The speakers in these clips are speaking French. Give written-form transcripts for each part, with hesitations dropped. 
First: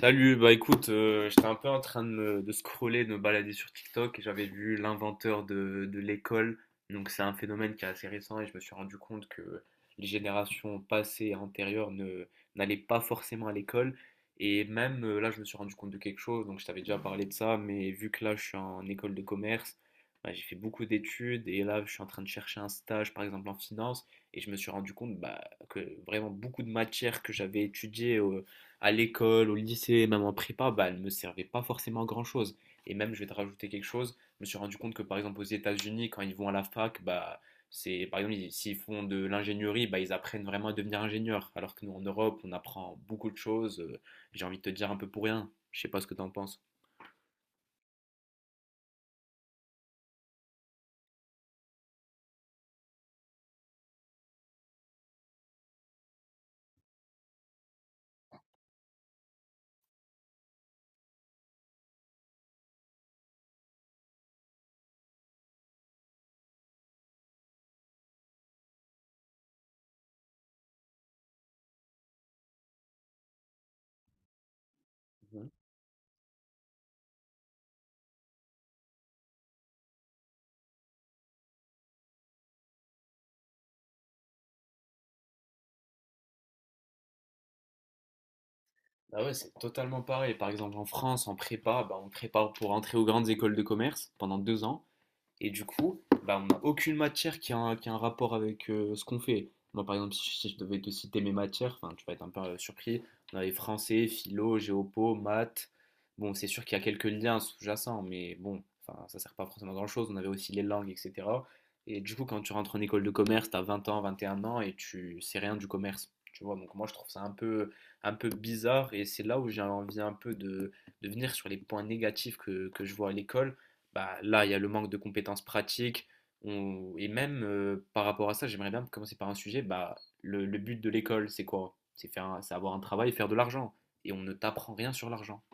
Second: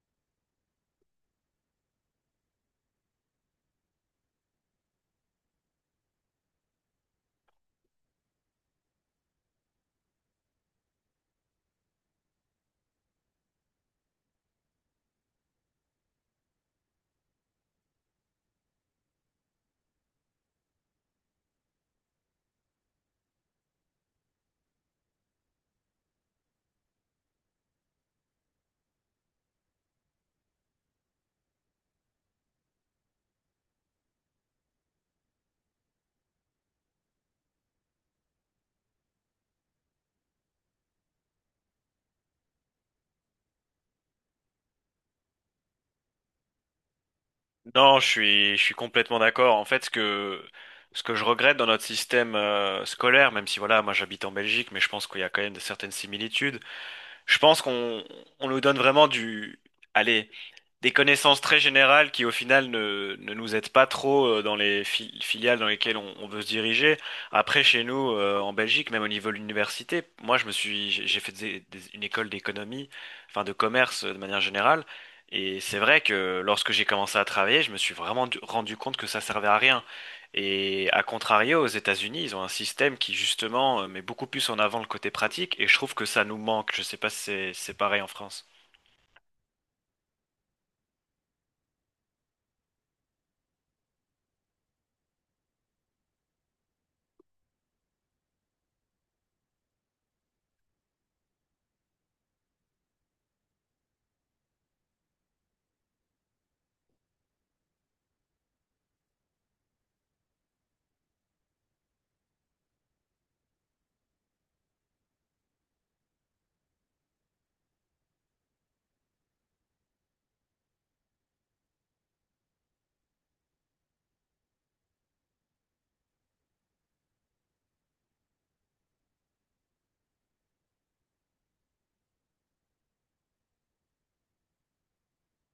Salut, bah écoute, j'étais un peu en train de scroller, de me balader sur TikTok et j'avais vu l'inventeur de l'école. Donc c'est un phénomène qui est assez récent et je me suis rendu compte que les générations passées et antérieures ne, n'allaient pas forcément à l'école. Et même là, je me suis rendu compte de quelque chose, donc je t'avais déjà parlé de ça, mais vu que là, je suis en école de commerce, bah, j'ai fait beaucoup d'études et là, je suis en train de chercher un stage, par exemple en finance, et je me suis rendu compte bah, que vraiment beaucoup de matières que j'avais étudiées à l'école, au lycée, même en prépa, bah, elle ne me servait pas forcément à grand-chose. Et même, je vais te rajouter quelque chose, je me suis rendu compte que par exemple aux États-Unis, quand ils vont à la fac, bah, c'est, par exemple, s'ils font de l'ingénierie, bah, ils apprennent vraiment à devenir ingénieur. Alors que nous, en Europe, on apprend beaucoup de choses, j'ai envie de te dire un peu pour rien. Je sais pas ce que tu en penses. Non, je suis complètement d'accord. En fait, ce que je regrette dans notre système scolaire, même si voilà, moi j'habite en Belgique, mais je pense qu'il y a quand même de certaines similitudes. Je pense qu'on, on nous donne vraiment allez, des connaissances très générales qui au final ne nous aident pas trop dans les filiales dans lesquelles on veut se diriger. Après, chez nous, en Belgique, même au niveau de l'université, moi je me suis, j'ai fait une école d'économie, enfin de commerce de manière générale. Mhm. Et c'est vrai que lorsque j'ai commencé à travailler, je me suis vraiment rendu compte que ça servait à rien. Et à contrario, aux États-Unis, ils ont un système qui justement met beaucoup plus en avant le côté pratique, et je trouve que ça nous manque. Je sais pas si c'est pareil en France. Ah ouais, c'est totalement pareil. Par exemple, en France, en prépa, bah, on prépare pour entrer aux grandes écoles de commerce pendant deux ans. Et du coup, bah, on n'a aucune matière qui a un rapport avec ce qu'on fait. Moi, par exemple, si je devais te citer mes matières, enfin, tu vas être un peu surpris. On avait français, philo, géopo, maths. Bon, c'est sûr qu'il y a quelques liens sous-jacents, mais bon, enfin, ça sert pas forcément à grand-chose. On avait aussi les langues, etc. Et du coup, quand tu rentres en école de commerce, tu as 20 ans, 21 ans et tu sais rien du commerce. Tu vois, donc moi, je trouve ça un peu bizarre et c'est là où j'ai envie un peu de venir sur les points négatifs que je vois à l'école bah, là, il y a le manque de compétences pratiques. Et même par rapport à ça, j'aimerais bien commencer par un sujet. Bah, le but de l'école, c'est quoi? C'est faire, c'est avoir un travail et faire de l'argent. Et on ne t'apprend rien sur l'argent.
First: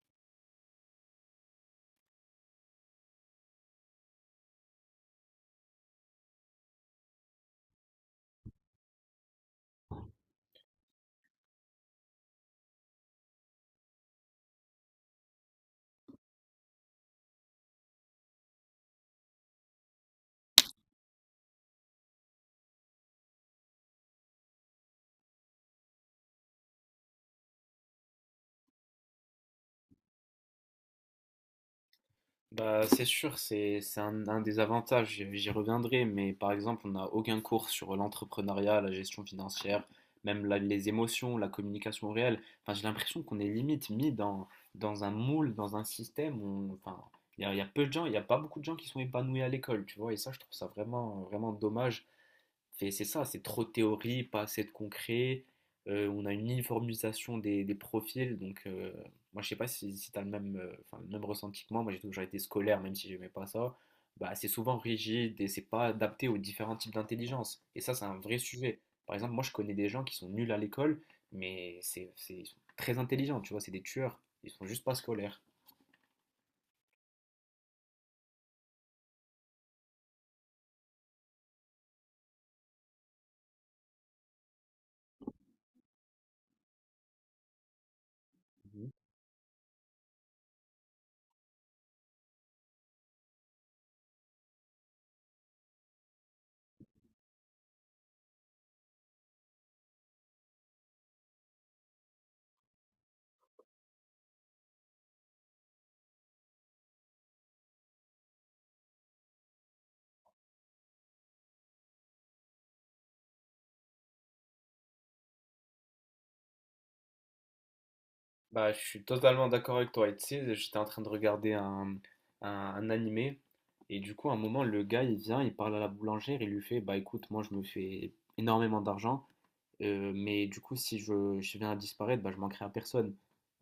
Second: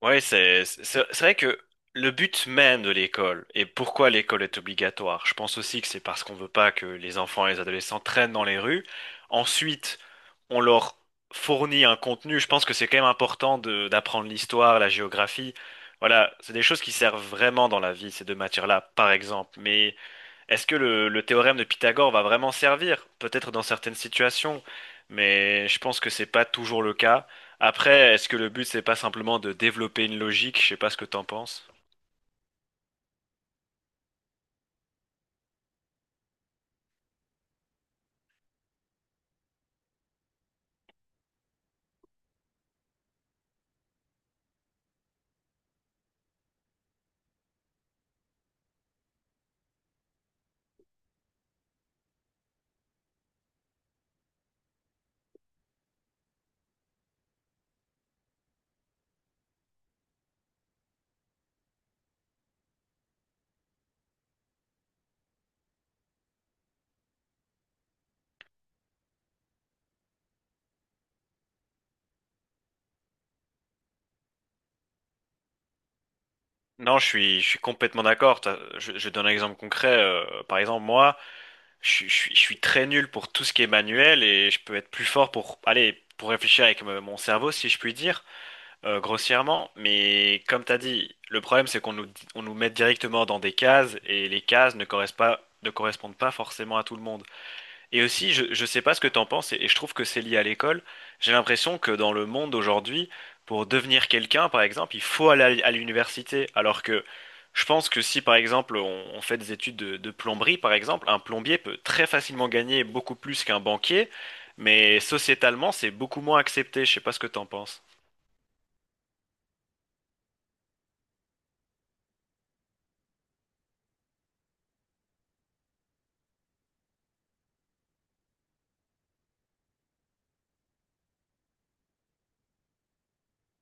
Oui, c'est vrai que le but même de l'école et pourquoi l'école est obligatoire, je pense aussi que c'est parce qu'on veut pas que les enfants et les adolescents traînent dans les rues. Ensuite, on leur fournit un contenu. Je pense que c'est quand même important de d'apprendre l'histoire, la géographie. Voilà, c'est des choses qui servent vraiment dans la vie, ces deux matières-là, par exemple. Mais est-ce que le théorème de Pythagore va vraiment servir? Peut-être dans certaines situations, mais je pense que c'est pas toujours le cas. Après, est-ce que le but c'est pas simplement de développer une logique? Je sais pas ce que t'en penses. Bah, c'est sûr, c'est un des avantages, j'y reviendrai, mais par exemple, on n'a aucun cours sur l'entrepreneuriat, la gestion financière, même les émotions, la communication réelle. Enfin, j'ai l'impression qu'on est limite mis dans un moule, dans un système où, enfin, il y a peu de gens, il n'y a pas beaucoup de gens qui sont épanouis à l'école, tu vois, et ça, je trouve ça vraiment, vraiment dommage. Fait, c'est ça, c'est trop de théorie, pas assez de concret. On a une uniformisation des profils, donc moi je sais pas si tu as le même, enfin, le même ressenti que moi. Moi j'ai toujours été scolaire, même si j'aimais pas ça. Bah, c'est souvent rigide et c'est pas adapté aux différents types d'intelligence. Et ça, c'est un vrai sujet. Par exemple, moi je connais des gens qui sont nuls à l'école, mais ils sont très intelligents, tu vois, c'est des tueurs. Ils sont juste pas scolaires. Non, je suis complètement d'accord. Je donne un exemple concret. Par exemple, moi, je suis très nul pour tout ce qui est manuel et je peux être plus fort pour, allez, pour réfléchir avec mon cerveau, si je puis dire. Grossièrement, mais comme t'as dit, le problème c'est on nous met directement dans des cases et les cases ne correspondent pas forcément à tout le monde. Et aussi, je sais pas ce que t'en penses et je trouve que c'est lié à l'école. J'ai l'impression que dans le monde aujourd'hui, pour devenir quelqu'un, par exemple, il faut aller à l'université. Alors que je pense que si, par exemple, on fait des études de plomberie, par exemple, un plombier peut très facilement gagner beaucoup plus qu'un banquier, mais sociétalement, c'est beaucoup moins accepté. Je sais pas ce que t'en penses. Bah, je suis totalement d'accord avec toi. Et tu sais, j'étais en train de regarder un animé. Et du coup, à un moment, le gars, il vient, il parle à la boulangère, il lui fait, bah écoute, moi, je me fais énormément d'argent. Mais du coup, si je, je viens à disparaître, bah, je manquerai à personne.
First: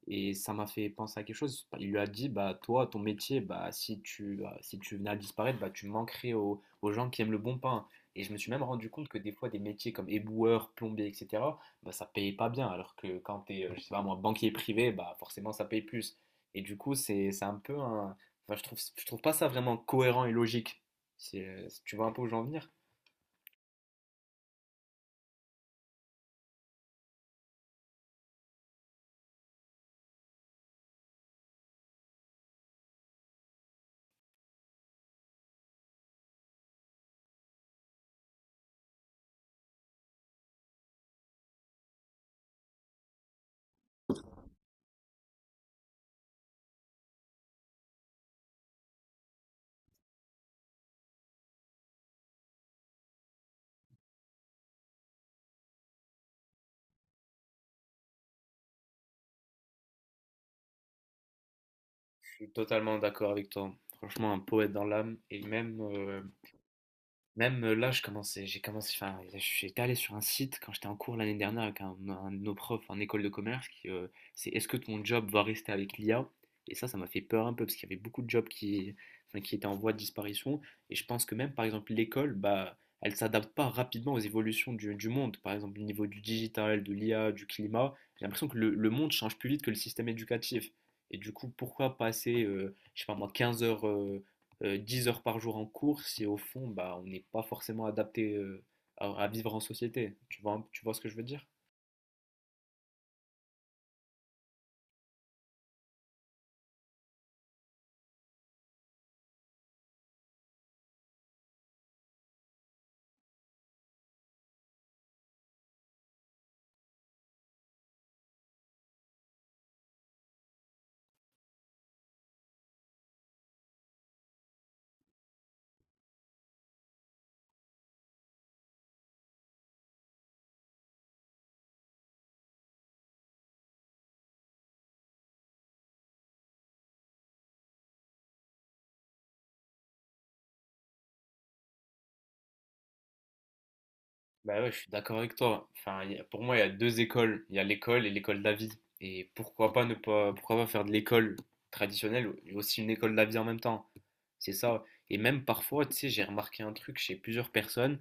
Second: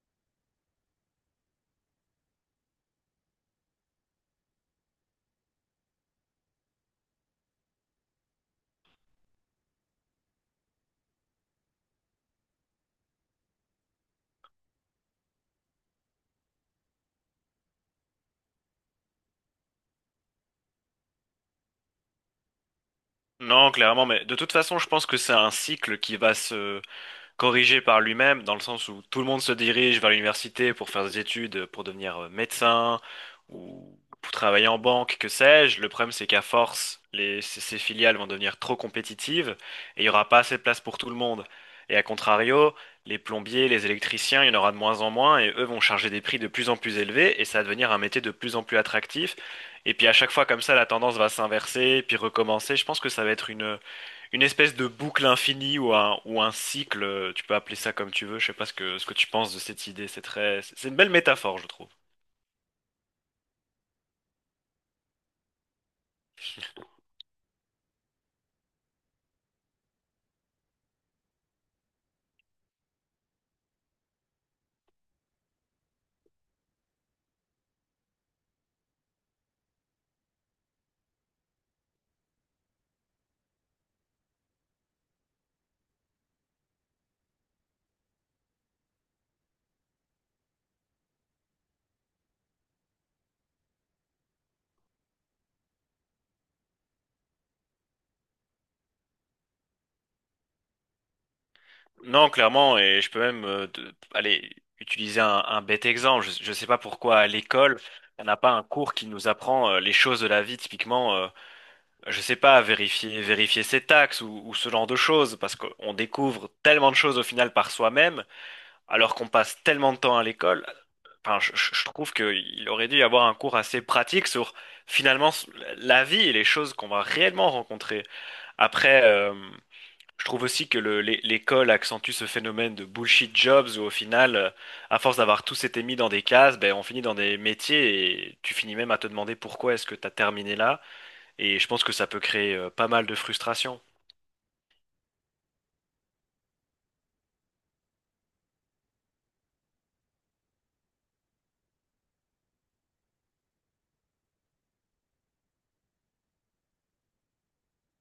Et ça m'a fait penser à quelque chose. Il lui a dit, bah toi, ton métier, bah si tu venais à disparaître, bah tu manquerais aux gens qui aiment le bon pain. Et je me suis même rendu compte que des fois, des métiers comme éboueur, plombier, etc., bah ça payait pas bien. Alors que quand t'es, je sais pas moi, banquier privé, bah forcément ça paye plus. Et du coup, c'est un peu un. Enfin, je trouve pas ça vraiment cohérent et logique. Tu vois un peu où j'en venir? Non, clairement, mais de toute façon, je pense que c'est un cycle qui va corrigé par lui-même, dans le sens où tout le monde se dirige vers l'université pour faire des études, pour devenir médecin ou pour travailler en banque, que sais-je. Le problème, c'est qu'à force, ces filiales vont devenir trop compétitives et il n'y aura pas assez de place pour tout le monde. Et à contrario, les plombiers, les électriciens, il y en aura de moins en moins et eux vont charger des prix de plus en plus élevés et ça va devenir un métier de plus en plus attractif. Et puis à chaque fois comme ça, la tendance va s'inverser, puis recommencer. Je pense que ça va être une espèce de boucle infinie ou un cycle, tu peux appeler ça comme tu veux, je sais pas ce que tu penses de cette idée, c'est une belle métaphore, je trouve. Je suis totalement d'accord avec toi. Franchement, un poète dans l'âme. Même là, j'ai commencé, enfin, j'étais allé sur un site quand j'étais en cours l'année dernière avec un de nos profs en école de commerce qui, c'est est-ce que ton job va rester avec l'IA? Et ça m'a fait peur un peu parce qu'il y avait beaucoup de jobs enfin, qui étaient en voie de disparition. Et je pense que même, par exemple, l'école, bah, elle s'adapte pas rapidement aux évolutions du monde. Par exemple, au niveau du digital, de l'IA, du climat, j'ai l'impression que le monde change plus vite que le système éducatif. Et du coup, pourquoi passer, je sais pas moi, 15 heures, 10 heures par jour en cours, si au fond, bah, on n'est pas forcément adapté à vivre en société. Tu vois ce que je veux dire? Non, clairement, et je peux même aller utiliser un bête exemple, je sais pas pourquoi à l'école, on n'a pas un cours qui nous apprend les choses de la vie, typiquement, je sais pas, vérifier ses taxes ou ce genre de choses, parce qu'on découvre tellement de choses au final par soi-même, alors qu'on passe tellement de temps à l'école. Enfin, je trouve qu'il aurait dû y avoir un cours assez pratique sur finalement s- la vie et les choses qu'on va réellement rencontrer. Après, je trouve aussi que l'école accentue ce phénomène de bullshit jobs où au final, à force d'avoir tous été mis dans des cases, ben, on finit dans des métiers et tu finis même à te demander pourquoi est-ce que tu as terminé là. Et je pense que ça peut créer pas mal de frustration. Bah ouais, je suis d'accord avec toi. Pour moi, il y a deux écoles. Il y a l'école et l'école de la vie. Et pourquoi pas faire de l'école traditionnelle et aussi une école de la vie en même temps. C'est ça. Et même parfois, tu sais, j'ai remarqué un truc chez plusieurs personnes.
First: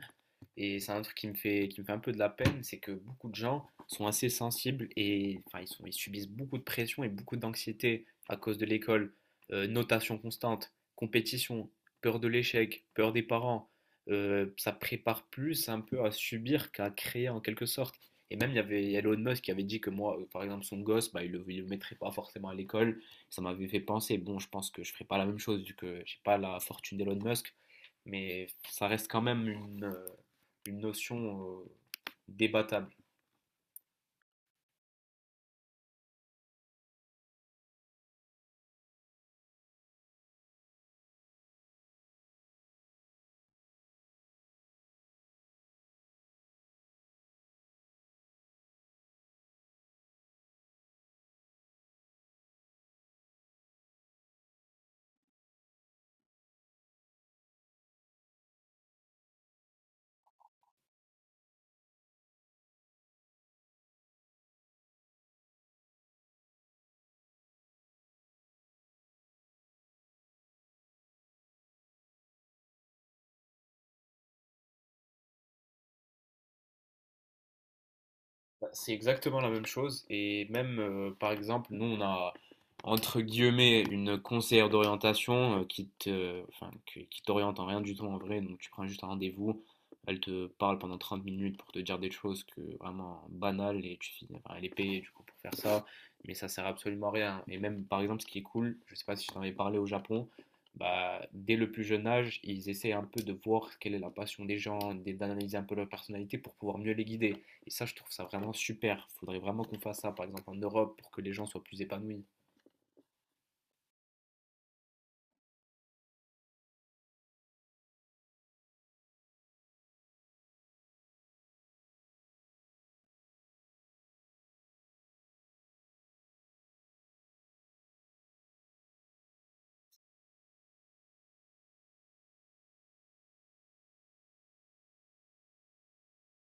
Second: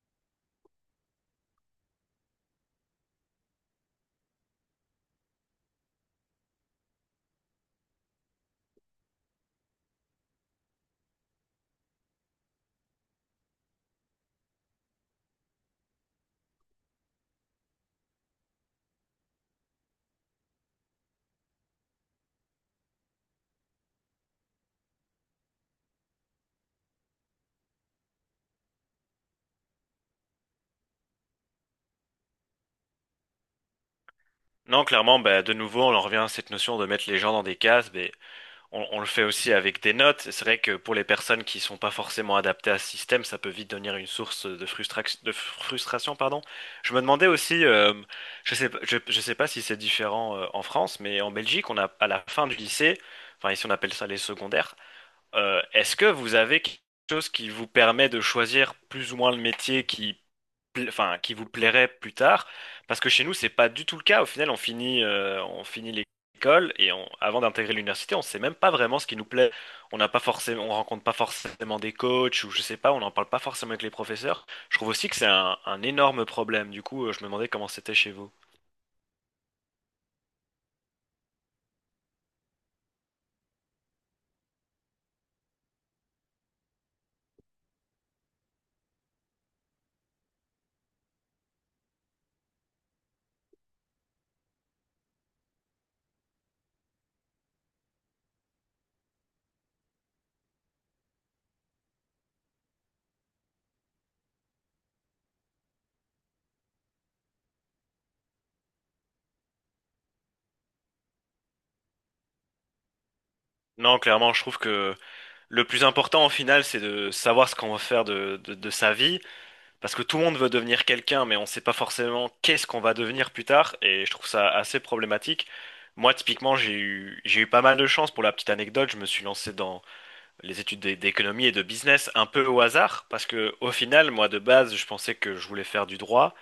Et c'est un truc qui me fait un peu de la peine, c'est que beaucoup de gens sont assez sensibles et enfin, ils subissent beaucoup de pression et beaucoup d'anxiété à cause de l'école. Notation constante, compétition, peur de l'échec, peur des parents. Ça prépare plus un peu à subir qu'à créer en quelque sorte. Et même, il y avait Elon Musk qui avait dit que moi, par exemple, son gosse, bah, il ne le, le mettrait pas forcément à l'école. Ça m'avait fait penser, bon, je pense que je ne ferai pas la même chose vu que je n'ai pas la fortune d'Elon Musk. Mais ça reste quand même une notion débattable. Non, clairement, ben, de nouveau, on en revient à cette notion de mettre les gens dans des cases. Ben, on le fait aussi avec des notes. C'est vrai que pour les personnes qui sont pas forcément adaptées à ce système, ça peut vite devenir une source de frustration, frustration, pardon. Je me demandais aussi, je sais pas si c'est différent en France, mais en Belgique, on a à la fin du lycée, enfin ici on appelle ça les secondaires. Est-ce que vous avez quelque chose qui vous permet de choisir plus ou moins le métier enfin, qui vous plairait plus tard, parce que chez nous, c'est pas du tout le cas. Au final, on finit l'école avant d'intégrer l'université, on sait même pas vraiment ce qui nous plaît. On rencontre pas forcément des coachs ou je sais pas, on n'en parle pas forcément avec les professeurs. Je trouve aussi que c'est un énorme problème. Du coup, je me demandais comment c'était chez vous. Bah, c'est exactement la même chose et même par exemple nous on a entre guillemets une conseillère d'orientation enfin, qui t'oriente en rien du tout en vrai donc tu prends juste un rendez-vous elle te parle pendant 30 minutes pour te dire des choses que vraiment banales et tu finis enfin, elle est payée du coup pour faire ça mais ça sert absolument à rien et même par exemple ce qui est cool je sais pas si je t'en avais parlé au Japon bah, dès le plus jeune âge ils essaient un peu de voir quelle est la passion des gens d'analyser un peu leur personnalité pour pouvoir mieux les guider et ça, je trouve ça vraiment super. Il faudrait vraiment qu'on fasse ça, par exemple, en Europe, pour que les gens soient plus épanouis. Non, clairement, je trouve que le plus important au final, c'est de savoir ce qu'on veut faire de sa vie. Parce que tout le monde veut devenir quelqu'un, mais on ne sait pas forcément qu'est-ce qu'on va devenir plus tard, et je trouve ça assez problématique. Moi, typiquement, j'ai eu pas mal de chance. Pour la petite anecdote, je me suis lancé dans les études d'économie et de business un peu au hasard, parce que au final, moi, de base, je pensais que je voulais faire du droit.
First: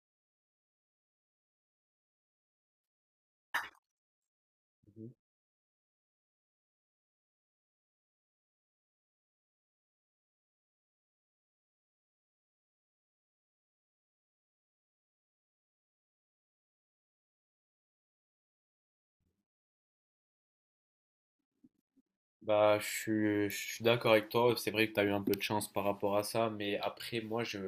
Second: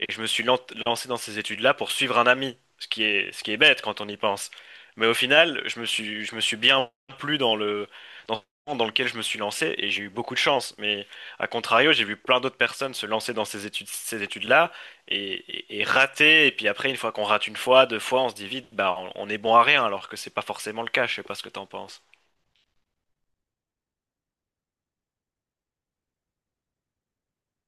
Et je me suis lancé dans ces études-là pour suivre un ami, ce qui est bête quand on y pense. Mhm. Mais au final, je me suis bien plu dans, dans lequel je me suis lancé et j'ai eu beaucoup de chance. Mais à contrario, j'ai vu plein d'autres personnes se lancer dans ces études, ces études-là et, et rater. Et puis après, une fois qu'on rate une fois, deux fois, on se dit vite, bah, on est bon à rien, alors que c'est pas forcément le cas. Je sais pas ce que t'en penses. Bah, je suis d'accord avec toi. C'est vrai que tu as eu un peu de chance par rapport à ça, mais après,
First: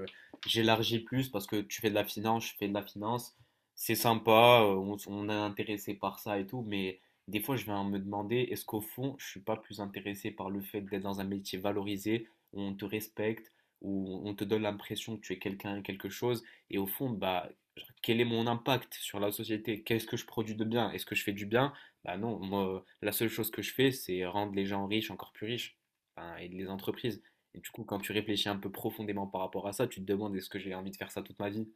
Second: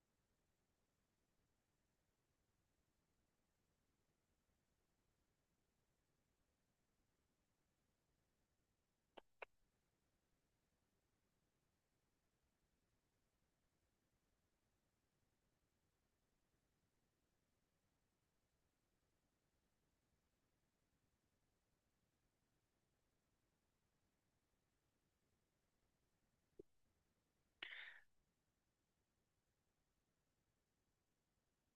j'élargis plus parce que tu fais de la finance, je fais de la finance. C'est sympa, on est intéressé par ça et tout, mais des fois, je vais me demander, est-ce qu'au fond, je suis pas plus intéressé par le fait d'être dans un métier valorisé, où on te respecte, où on te donne l'impression que tu es quelqu'un et quelque chose, et au fond, bah, genre, quel est mon impact sur la société? Qu'est-ce que je produis de bien? Est-ce que je fais du bien? Bah non, moi, la seule chose que je fais, c'est rendre les gens riches encore plus riches, enfin, et les entreprises. Et du coup, quand tu réfléchis un peu profondément par rapport à ça, tu te demandes est-ce que j'ai envie de faire ça toute ma vie?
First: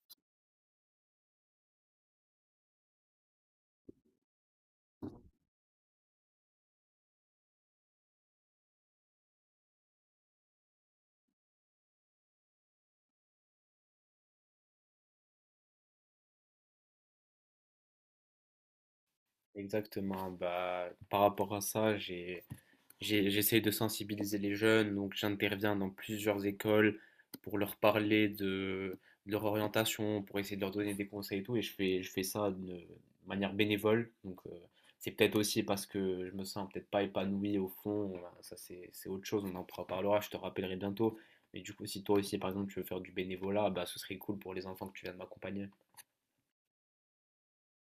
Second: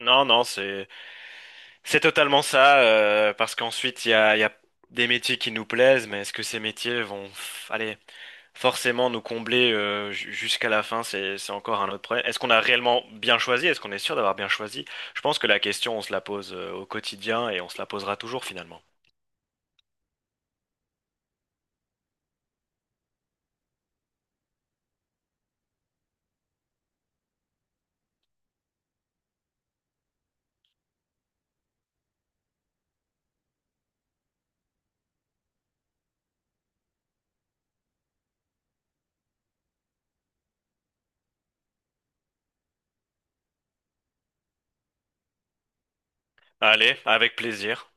Non, c'est totalement ça, parce qu'ensuite, il y a des métiers qui nous plaisent, mais est-ce que ces métiers vont, allez, forcément, nous combler jusqu'à la fin, c'est encore un autre problème. Est-ce qu'on a réellement bien choisi? Est-ce qu'on est sûr d'avoir bien choisi? Je pense que la question, on se la pose au quotidien et on se la posera toujours finalement. Exactement, bah par rapport à ça, j'essaie de sensibiliser les jeunes, donc j'interviens dans plusieurs écoles pour leur parler de leur orientation, pour essayer de leur donner des conseils et tout, et je fais ça de manière bénévole. Donc c'est peut-être aussi parce que je me sens peut-être pas épanoui au fond, voilà, ça c'est autre chose, on en parlera, je te rappellerai bientôt. Mais du coup, si toi aussi par exemple tu veux faire du bénévolat, bah ce serait cool pour les enfants que tu viens de m'accompagner. Allez, avec plaisir.